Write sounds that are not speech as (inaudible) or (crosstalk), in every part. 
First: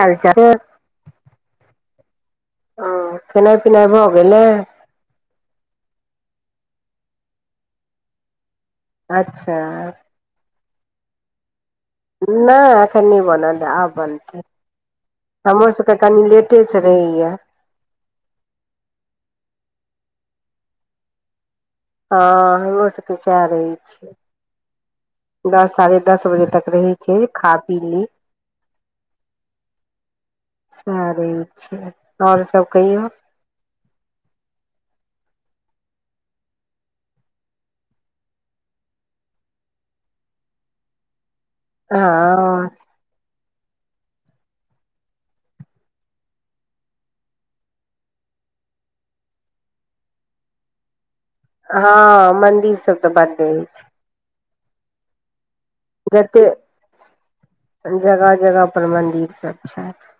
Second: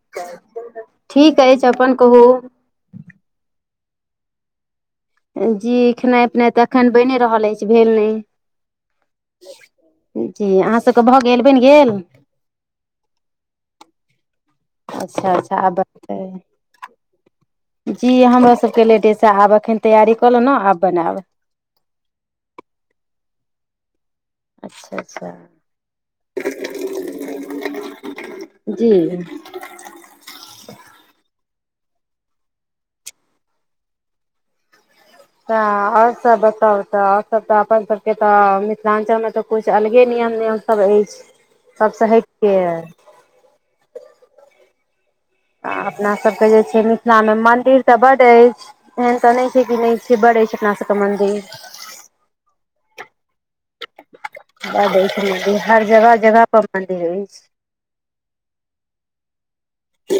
हाल चाल ठीक अछि अपन कहू ओ खनाइ पिनाइ भऽ गेलै जी खेनाइ पिनाइ तऽ एखन बनि रहल अछि भेल नहि अच्छा जी अहाँ सबके भऽ गेल बनि गेल नहि एखन नहि बनल ऐ आब बनतै अच्छा अच्छा आब हमर सबके कनी बनतै लेटे से रहैया जी हमरो सबके लेडीज आब अखन तैयरी कऽ लेलौं ने आब बनायब हँ हमहो सबके सएह रहै छियै अच्छा अच्छा। दस साढ़े दस बजे तक रहि छी खा पी ली। जी। आबै छै और सभ कहियौ तऽ और सभ बताउ त और सभ तऽ अपन सभके तऽ मिथिलाञ्चलमे तऽ कुछ अलगे नियम नियम सभ अछि सभसँ हटिके हँ अछि आ अपनासभके जे छै मिथिलामे मन्दिर तऽ बड्ड अछि एहन तऽ नहि छै कि नहि छै बड अछि अपना सबके मंन्दिर हँ मंदिर सब तऽ बड्ड अछि उहाय देखलिए हर जगह जगह जते पर मन्दिर अछि जगह जगह पर मंन्दिर सब छथि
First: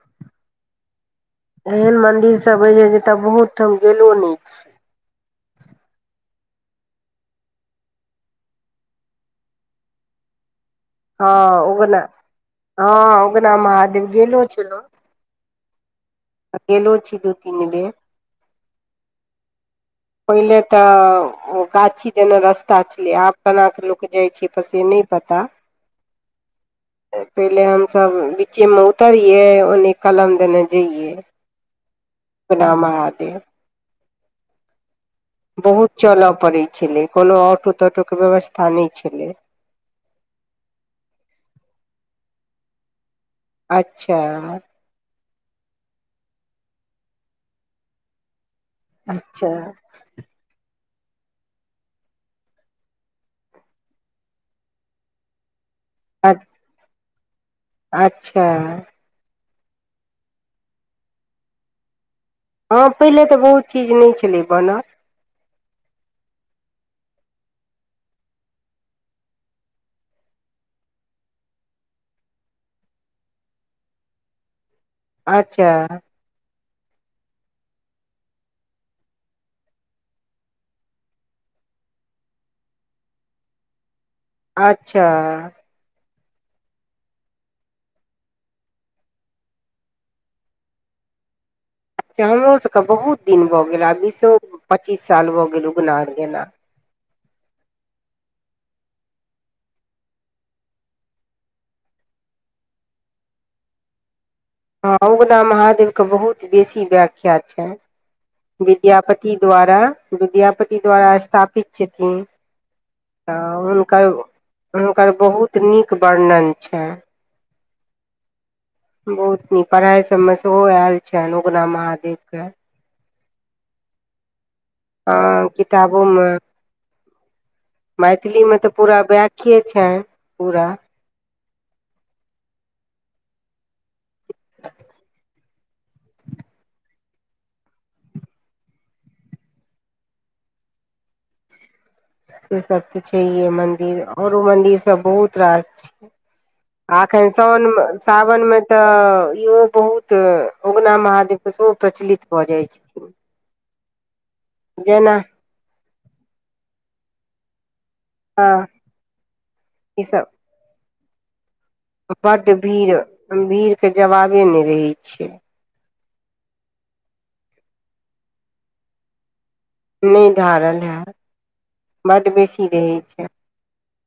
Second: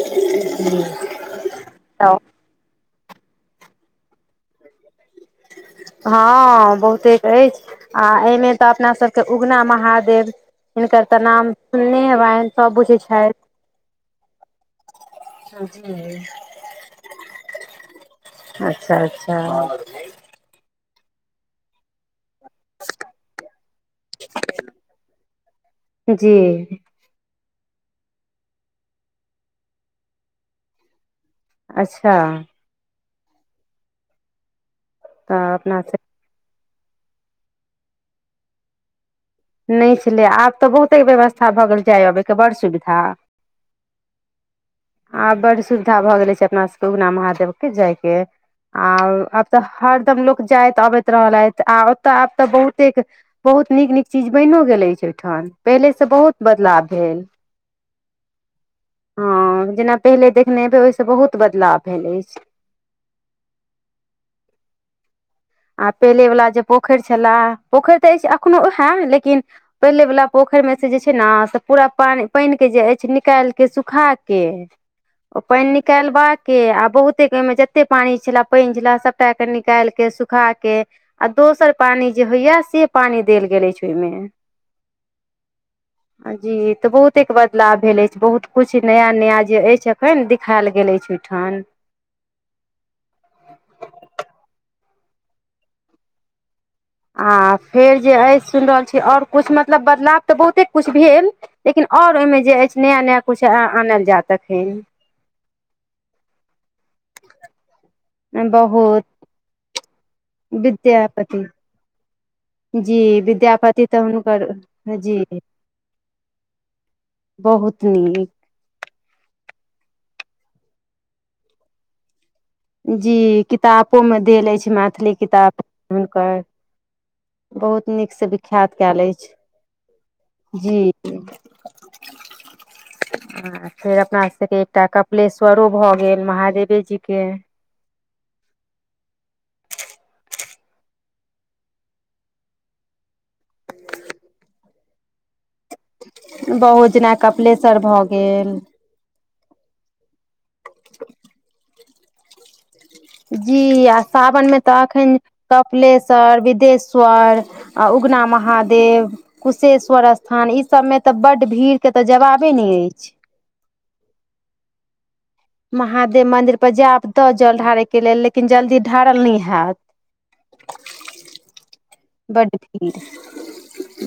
एहन तऽ मन्दिर सभ बहुत ठाम गेलो नै छी ह बहुते अछि आ एने तऽ अपनासभके उगना महादेव हिनकर तऽ हँ नाम सुन उगना ने हेबनि सभ बुझै हँ छैत उगना महादेव गेलो छलो ह आ गेलेलो छी दू तीन बेर अच्छा अच्छा। पहिले तऽ ओ गाछी देने रस। पता छलिय आब केना कऽ लोक जाइ छै पस छै नहि पता जी पहिले हमसभ बीच्चेमे उतरियै ओने कलम देने जइयै अच्छा महादेव तऽ अपना बहुत सब चलय पड़ैत छलै कोनो ऑटो तोटो के व्यवस्था नहि छलै नहि छलै आब तऽ बहुते व्यवस्था भऽ गेल जाय अबैके बड़ सुविधा अच्छा आ बड्ड सुविधा भऽ गेलै छै अपना सभके उगना महादेवके जायके आ अब अच्छा तऽ हरदम लोको जाइत अबैत रहल अछि आ ओतऽ आब तऽ बहुते बहुत नीक नीक चीज बनिओ गेल छै ओहिठाम पहिलेसँ बहुत बदलाव भेल अच्छा। हँ जेना पहिले देखने हेबै ओहिस बहुत बदलाव भेल अछि हँ पहिले तऽ बहुत चीज नहि छलै बनल आ पहिले वला जे पोखरि छलए पोखरि तऽ अछि एखनो ओहय लेकिन पहिले वला पोखरिमे से जे छै ने से पूरा पानि पानि के जे अछि निकाल के सुखा के ओ पानि अच्छा निकलबाक के आ बहुते के ओ मे जते पानी छे पान छे सबटा के निकाल के सुख सुखा के आ दोसर पानी जे होइया से पानी देल गेले छै ओहिमे अच्छा (inaudible) जी ते बहुते बदलाव भेले अछि बहुत कुछ नया नया जे अछि अखन दिखायल गेल अछि ठन हमरोसभके बहुत दिन भऽ गेल आ बीसो पच्चीस साल भऽ गेल उगना आर गेना आ फेर जे अ सुन रहल छी आओर कुछ मतलब बदलाव तऽ बहुते कुछ भेल लेकिन आओर ओहिमे जे अछि नया नया किछु आनल जायत एखेन हँ उगना महादेव के बहुत बेसी व्याख्या छैनि बहुत विद्यापति द्वारा विद्यापति द्वारा विद्यापति स्थापित छथिन जी तऽ विद्यापति तऽ हुनकर हुनकर जी बहुत नीक वर्णन छनि बहुत नीक बहुत नीक पढ़ाइ सभमे सेहो आयल छनि उगना महादेवके जी कितापो मे देल अछि छै मैथिली अ किताब किताबोमे हुनकर बहुत नीकसँ मैथिलीमे तऽ विख्यात पूरा कयल अछि व्याख्ये छनि पूरा जी आ फेर अपना एकटा कपिलेश्वर स्वरो भऽ गेल महादेवे जीके से सब ते छैे मंदिर औरो मंदिर सब बहुत रास छै बहुत जेना एखन साओन कपिलेश्वर भऽ सावन गेल मे तऽ इहो बहुत तऽ उगना महादेव के सेहो प्रचलित भऽ जाइत छथि जी आ सावनमे तऽ एखन जेना कपिलेश्वर बिदेश्वर आ उगना हँ महादेव ई कुशेश्वर सब स्थान ई सब मे तऽ बड्ड भीड़ के तऽ जवाबे नहि अछि भीड़के जवाबे नहि रहै छैिय महादेव मन्दिर पर जायब तऽ जल ढारयके लेल लेकिन जल्दी जल ढारल नहि हैत नहि ढारल हैत बड बड्ड बेसी रहैत भीड़ छै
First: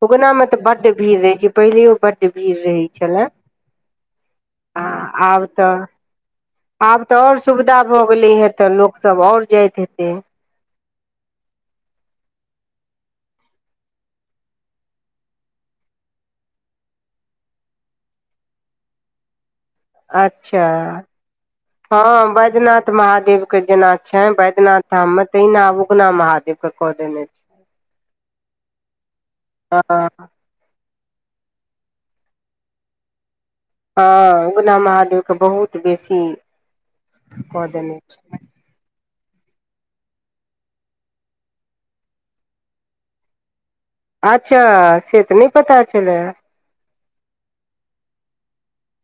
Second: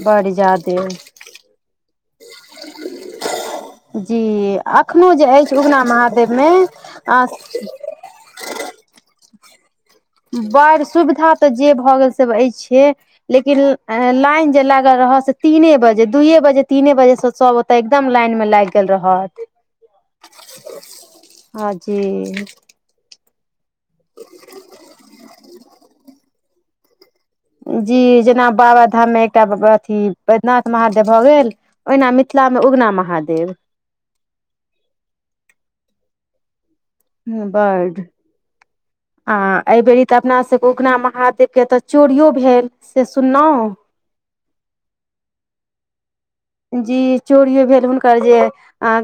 बड्ड उगनामे तऽ जादे बड्ड भीड़ रहैत छै पहिलैयो बड्ड भीड़ रहैत छलए जी एखनोहु जे अछि तऽ उगना महादेवमे आब तऽ अ आओर सुविधा भऽ गेले हे तऽ लोक सब आओर जाइत हेते बड़ सुविधा तऽ जे भऽ गेल से अछिये लेकिन लाइन जे लागल रह से तीने बजे दूइए बजे तीने बजेसँ सभ तऽ एकदम लाइन मे लागि गेल रहत अच्छा हँ बैद्यनाथ महादेव के जेना छैन बैद्यनाथ तऽ हम तहिना आब उगनि महादेव के कऽ देने छै जी जेना बाबा धाम मे एकटा हँ अथी नाथ महादेव भऽ गेल ओहिना मिथिलामे उगना महादेव हँ उगना महादेवके बहुत बेसी हूंम्म कऽ देने बड्ड छै आ एहिबेरी तऽ अपना सबके तऽ उगना महादेव के एतऽ चोरियो भेल से सुनलहुँ अच्छा से तऽ नहि पता छले जी चोरियो भेल हुनकर जे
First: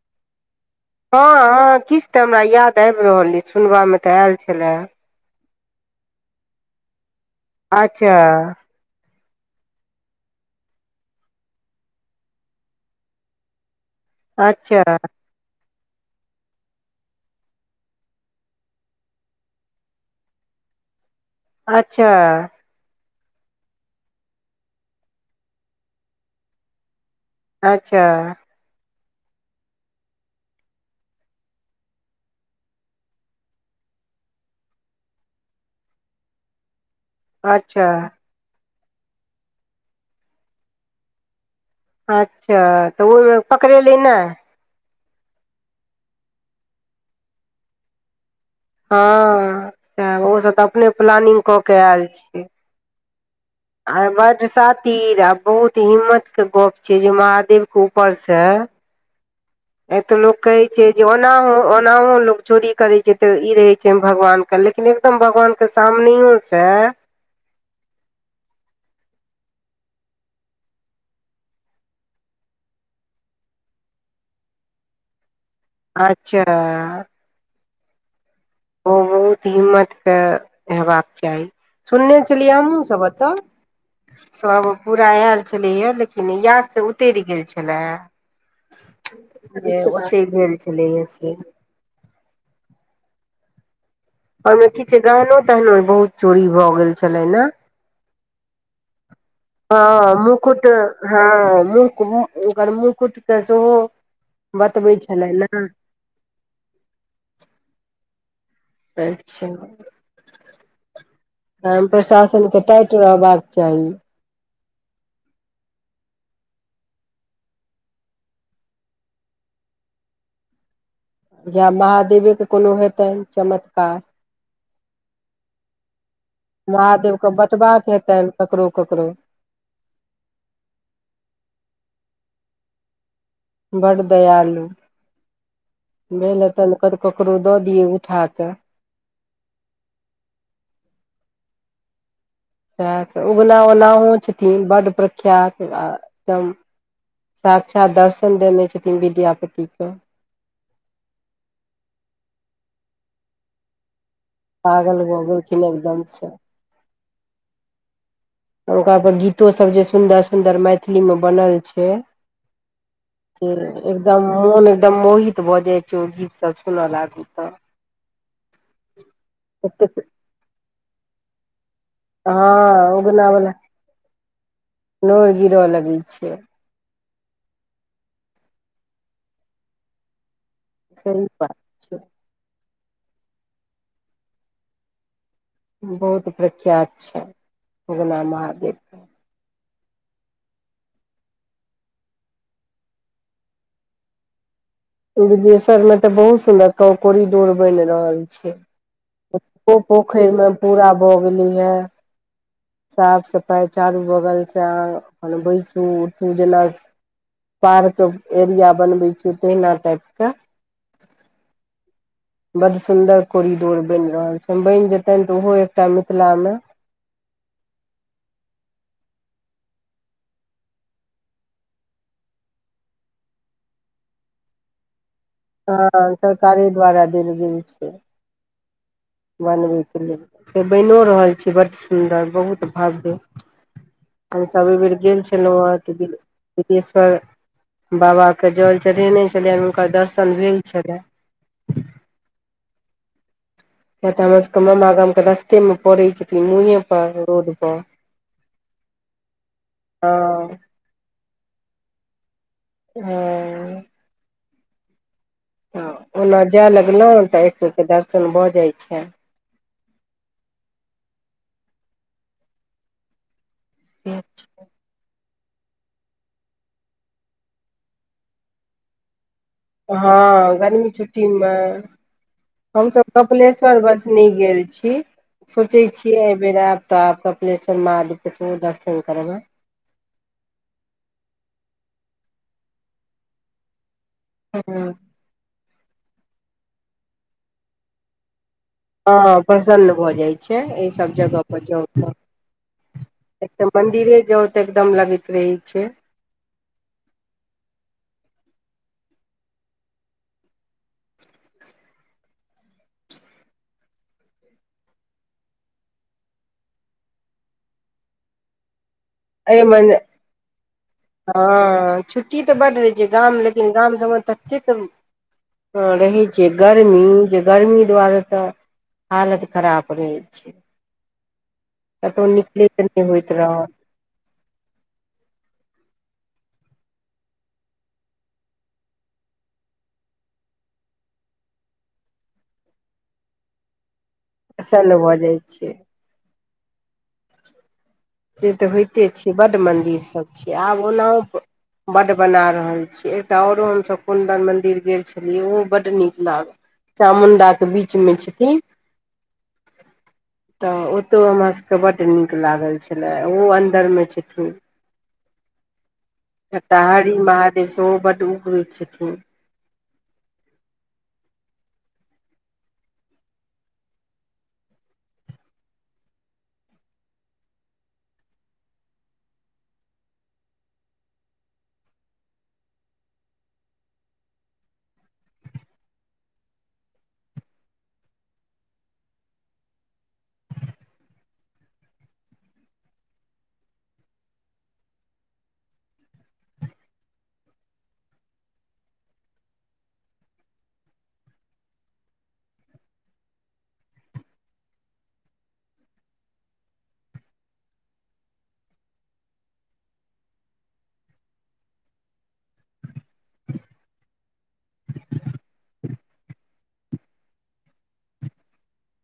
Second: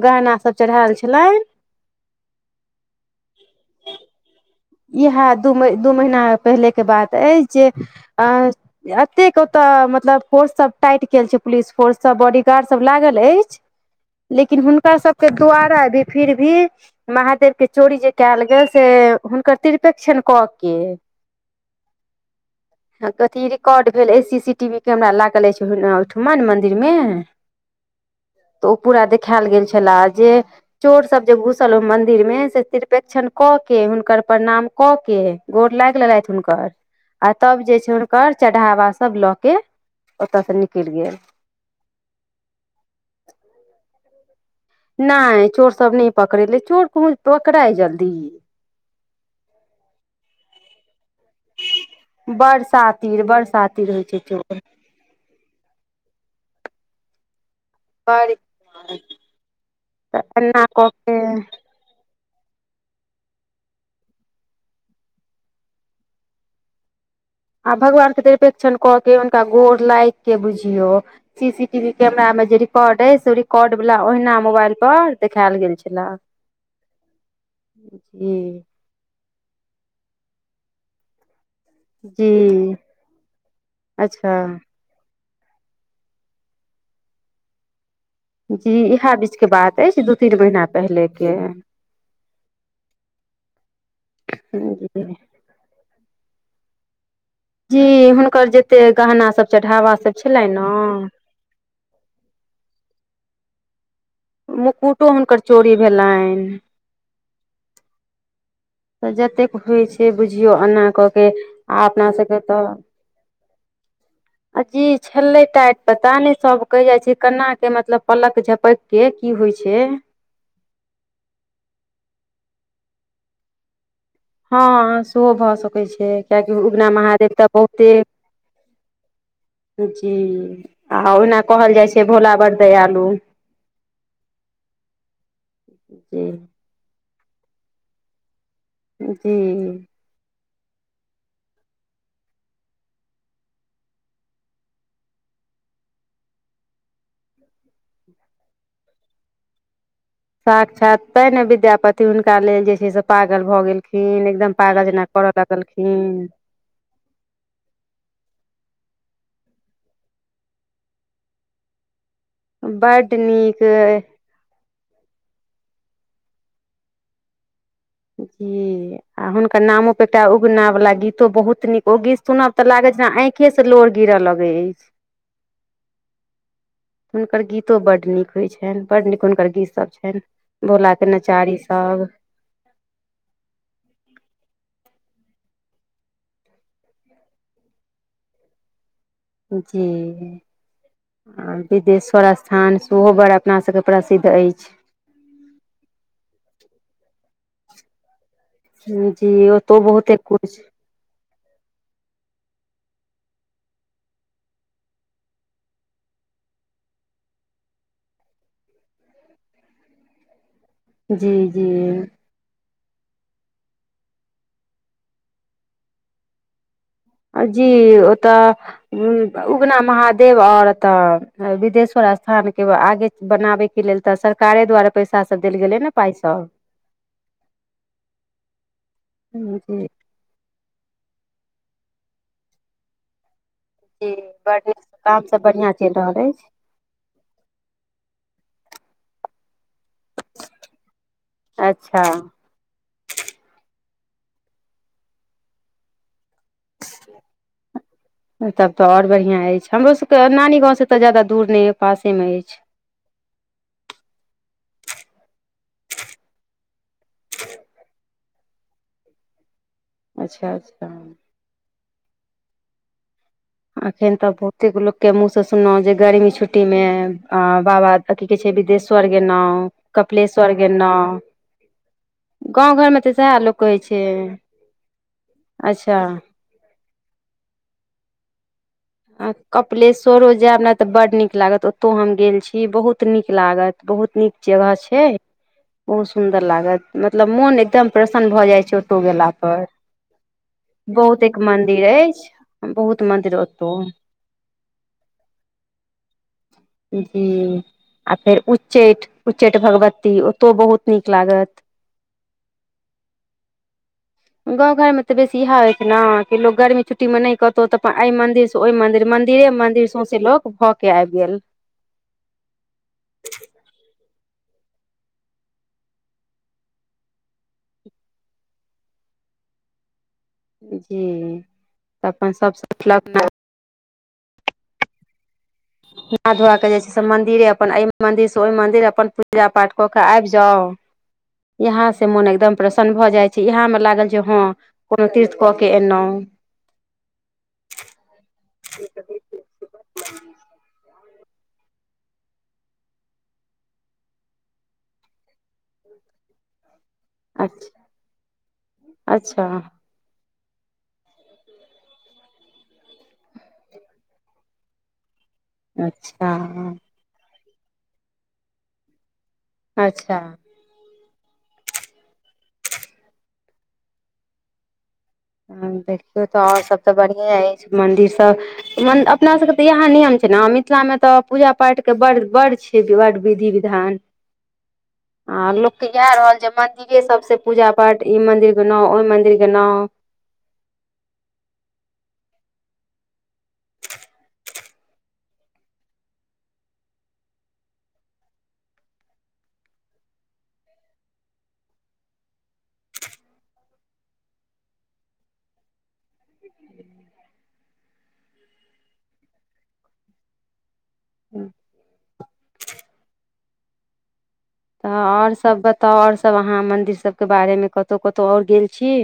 गहना सब चढ़ायल छै हँ हँ किछु तऽ हमरा याद आबि रहल अइ सुनबामे तऽ आयल छलए इएह दू म दू महीना पहिलेके बात अछि जे अच्छा अ एतेक ओते मतलब फोर्स सब टाइट कल छै पुलिस फोर्स सब बॉडीगार्ड सब लागल अछि लेकिन अच्छा हुनका सब के द्वारा भी फिर भी महादेव के चोरी जे कयल गेल से हुनकर तिरपेक्षण कऽ के अच्छा कथी रिकॉर्ड भेल C C T V camera लागल अछि ओहिठमा मंदिर मे अच्छा तऽ ओ पूरा देखायल गेल छलए जे चोर सब जे घुसल ओ मंदिर मे से तिरपेक्षण कऽ के हु हुनकर प्रणाम क के गोर लाग लेलथि हुनकर आ तब जे अच्छा छै हुनकर चढ़ावा सब लो के ओतय से निकल गेल अच्छा तऽ ओहिमे पकड़ेली ने नहि चोर सब नहि पकड़ेले चोर को पकड़ा जल्दी हँ स ओ सब तऽ अपने प्लानिंग क के आयल छी बरसातीर बरसाात आ बडसातीर आ बहुत हिम्मत के गप छै जे महादेव के ऊपर बड़ से आ तऽ लोक एना कहैत छै कऽ जे के ओनाहु ओनाहु लोक चोरी करे छै ते इ रहे छै भगवान के लेकिन एकदम भगवान के सामनेयो से आ भगवान के निपेक्षण कऽ के हुनका गोर लागि के बुझियौ सी सी टीवी कैमरा में जे रिकॉर्ड ए से रिकॉर्ड वालला ओहिना मोबाइल पर देखायल गेल छै अच्छा हुँ ओ बहुत हिम्मतके हेबाक चाही सुनने चलि जी हमुसब एतऽ अच्छा सब पूरा आयल छलैये लेकिन याद से उतरि गेल छलेे जी इएह बीचके बात अछि दू तीन भेल महिीना छलैया से पहिलेके ओहिमे किीछ जी गहनो तहनो बहुत चोरी भऽ गेल छलै ने जी हुनकर जते गहना सब चढ़ावा सब हँ छलनि मुकुट ने हँ मुक ओकर मुकुटके सेहो बतबै मुकुटो छलै हुनकर ने चोरी भेलनि तऽ अच्छा जतेक होइ छै बुझियौ एना कऽ के आ अपना सबके प्रशासन के टाइट रहबाक चाही अ जी छले टाइट पता ने सब कह जाय छै केना के मतलब पलक झपक के की होइ छै या महादेवे के कोनो हेतनि चमत्कार हँ सेहो भऽ सकै छै किआकि उगना महादेवके महादेव तऽ बँटबाक बहुते हेतनि ककरो ककरो जी आ ओहिना कहल जाइ छै भोला बरदै आलू बड़ दयालु भेल जी ह तऽ ककरो दऽ दियै उठ कऽ जी साह उगना ओनाहो छथिन बड प्रख्यात आ एकदम साक्षात दर्शन देने छथिन विद्यापति के साक्षात तै ने विद्यापति हुनका लेल जे छै से पागल भऽ गेलखिन एकदम पागल जेना भऽ करऽ गेलखिन एकदम लगलखिन से आओर ओकरा पर गीतो सब जे सुन्दर सुन्दर मैथिली मे बनल छै बड्ड नीक एकदम मन एकदम महि बजै छै ओ गीत सब सुनऽ लागू तऽ जी आ हुनकर नामो एतेक पे एकटा उगना वालला गीतो बहुत निक ओ गीत सुनब तऽ हँ लागै छै ने उगना आऑखे वला से लोर गिरऽ लगै अछि नोर गिरऽ लगै छै हुनकर गीतो बड नीक होइ छनि। बड नीक हुनकर गीतसभ छनि। बोल के सही बात नचारी छै सभ बहुत प्रख्यात छै उगना महादेवके जी आ बिदेश्वर स्थान सेहो बड़ अपनासभके प्रसिद्ध अछि। बिदेश्वर में तऽ बहुत सुन्दर ककौड़ी डोर बन रहल। जी ओतौ ओ बहुते पोखरिमे किछु पूरा भरि गेलैए। साफ सफाई चारू बगलसँ अपन बैसू उठू जेना। पार्क एरिया बनबै छै। तहिना टाइप के जी जी बड्ड सुंदर कॉरिडोर बनि रहल छै, बनि जेतनि तऽ ओहो एकटा मिथिला मे। जी ओतऽ उगना महादेव और तऽ स्थान के आगे बनाबयके लेल तऽ सरकारे द्वारा पैसा सभ द हँ सरकारे द्वारा देल गेल छै। जी बनबैके लेल से बनिओ रहल छै। बड्ड सुन्दर बहुत भव्य जी आ बड सवी नीक बेर काम गेल सब छल बढ़िआँ चलि महारती बिल रहल सिद्धेश्वर बाबाके जल चढ़ेने छलियनि, हुनकर दर्शन भेल छलनि। अच्छा एतय हमर सभके मामा गाम के रस्ते मे पड़ै छै। तब तऽ आओर बढ़िआँ अछि। हमरो सभके हँ नानी गाँवसँ ओत जादा दूर नहि य पासे में अछि हँ तऽ ओना जाय लगलहुँ तऽ एक बेर दर्शन भऽ जाइत छनि अच्छा अच्छा आखन त ब कतेक लोकके मुँह सँ सुनलहुँ जे गर्मी छुट्टीमे बाबा की कहै छै, बिदेश्वर गो। हँ गर्मी छुट्टी मे गाँव हम घरमे सभ तऽ सएह लोक कहै कपालेश्वर छै वसनी गेल छी, सोचै अच्छा छियै। फेर अरब त कपालेश्वर महादेव के सेहो दर्शन करेबा कपालेश्वरे जायब ने तऽ बड्ड नीक लागत ओतौ हम गेल छी। बहुत नीक लागत बहुत नीक जगह हँ छै। बहुत सुन्दर लागत मतलब मोन एकदम प्रसन्न भ जाय छै। गेला हँ पर प्रसन्न भऽ जाइ छै। एहि सभ बहुत एक जगह पर जाउ मंदिर अछि बहुत मंदिर तऽ ओतौ मंदिरे जाउ तऽ एकदम लगैत रहे छै। जी आ फेर उच्चैठ उच्चैठ भगवती ओतहु बहुत नीक लागत गाँव घरमे तऽ बेसी इएह होइ छै ने कि लोक गर्मी छुट्टीमे नहि कहतौ तऽ अपन एहि मन्दिर सँ ओहि मन्दिर मिर। एहे मंदिर संसे लोकोग भऽ के आबि गेल आ च छुट्टी तऽ बड्ड रहै छै। गाम लेकिन गाम सभमे ततेक ह रहै छियै गर्मी जे गर्मी दुआरे तऽ हालत खराब रहै छै। जी तऽ अपन कतहु सब निकलैत नहि सोचलक होइत रहत ना, धोआ कऽ जेइ छै से मन्दिरे अपन एहि मन्दिर सँ ओहि मन्दिर अपन पूजा पाठ कऽ कऽ आबि जाउ। यहाँ सँ मोन एकदम प्रसन्न भऽ जाइ छै, एतयमे लागल। जे हँ प्रसन्न कोनो भऽ तीर्थ जाइ कके छै एनहु से तऽ होइते छैयै बड्ड मन्दिरसभ छैयै आब ओनाहो बड्ड बना रहल छी एकटा आओरो हमसभ कुन्दन मन्दिर गेल छलियै ओहो बड्ड नीक लागल चामुण्डाक के अच्छा बीच मे छथिन अच्छा तऽ ओतौ हमरासभके बड्ड नीक लागल छलय ओहो अन्दरमे छू अच्छा हरि महादेव सेहो बड्ड उग्र छथिन अच्छा देखियौ तऽ आओर सभ तऽ बढ़िए अछि मन्दिर सब म अपना सभके तऽ इएह नियम छै ने मिथिलामे तऽ पूजा पाठके ब बड़ड छै ब विधि विधान (inaudible) आ लोक के इएह रहल जे मंदिरे सब से पूजा पाठ ई मंदिर ग ओहि मंदिर गो ह्म तऽ आओर सब बताउ आओर सब अहाँ मंन्दिर सबके बारेमे कतहु कतहु आओर गेल छी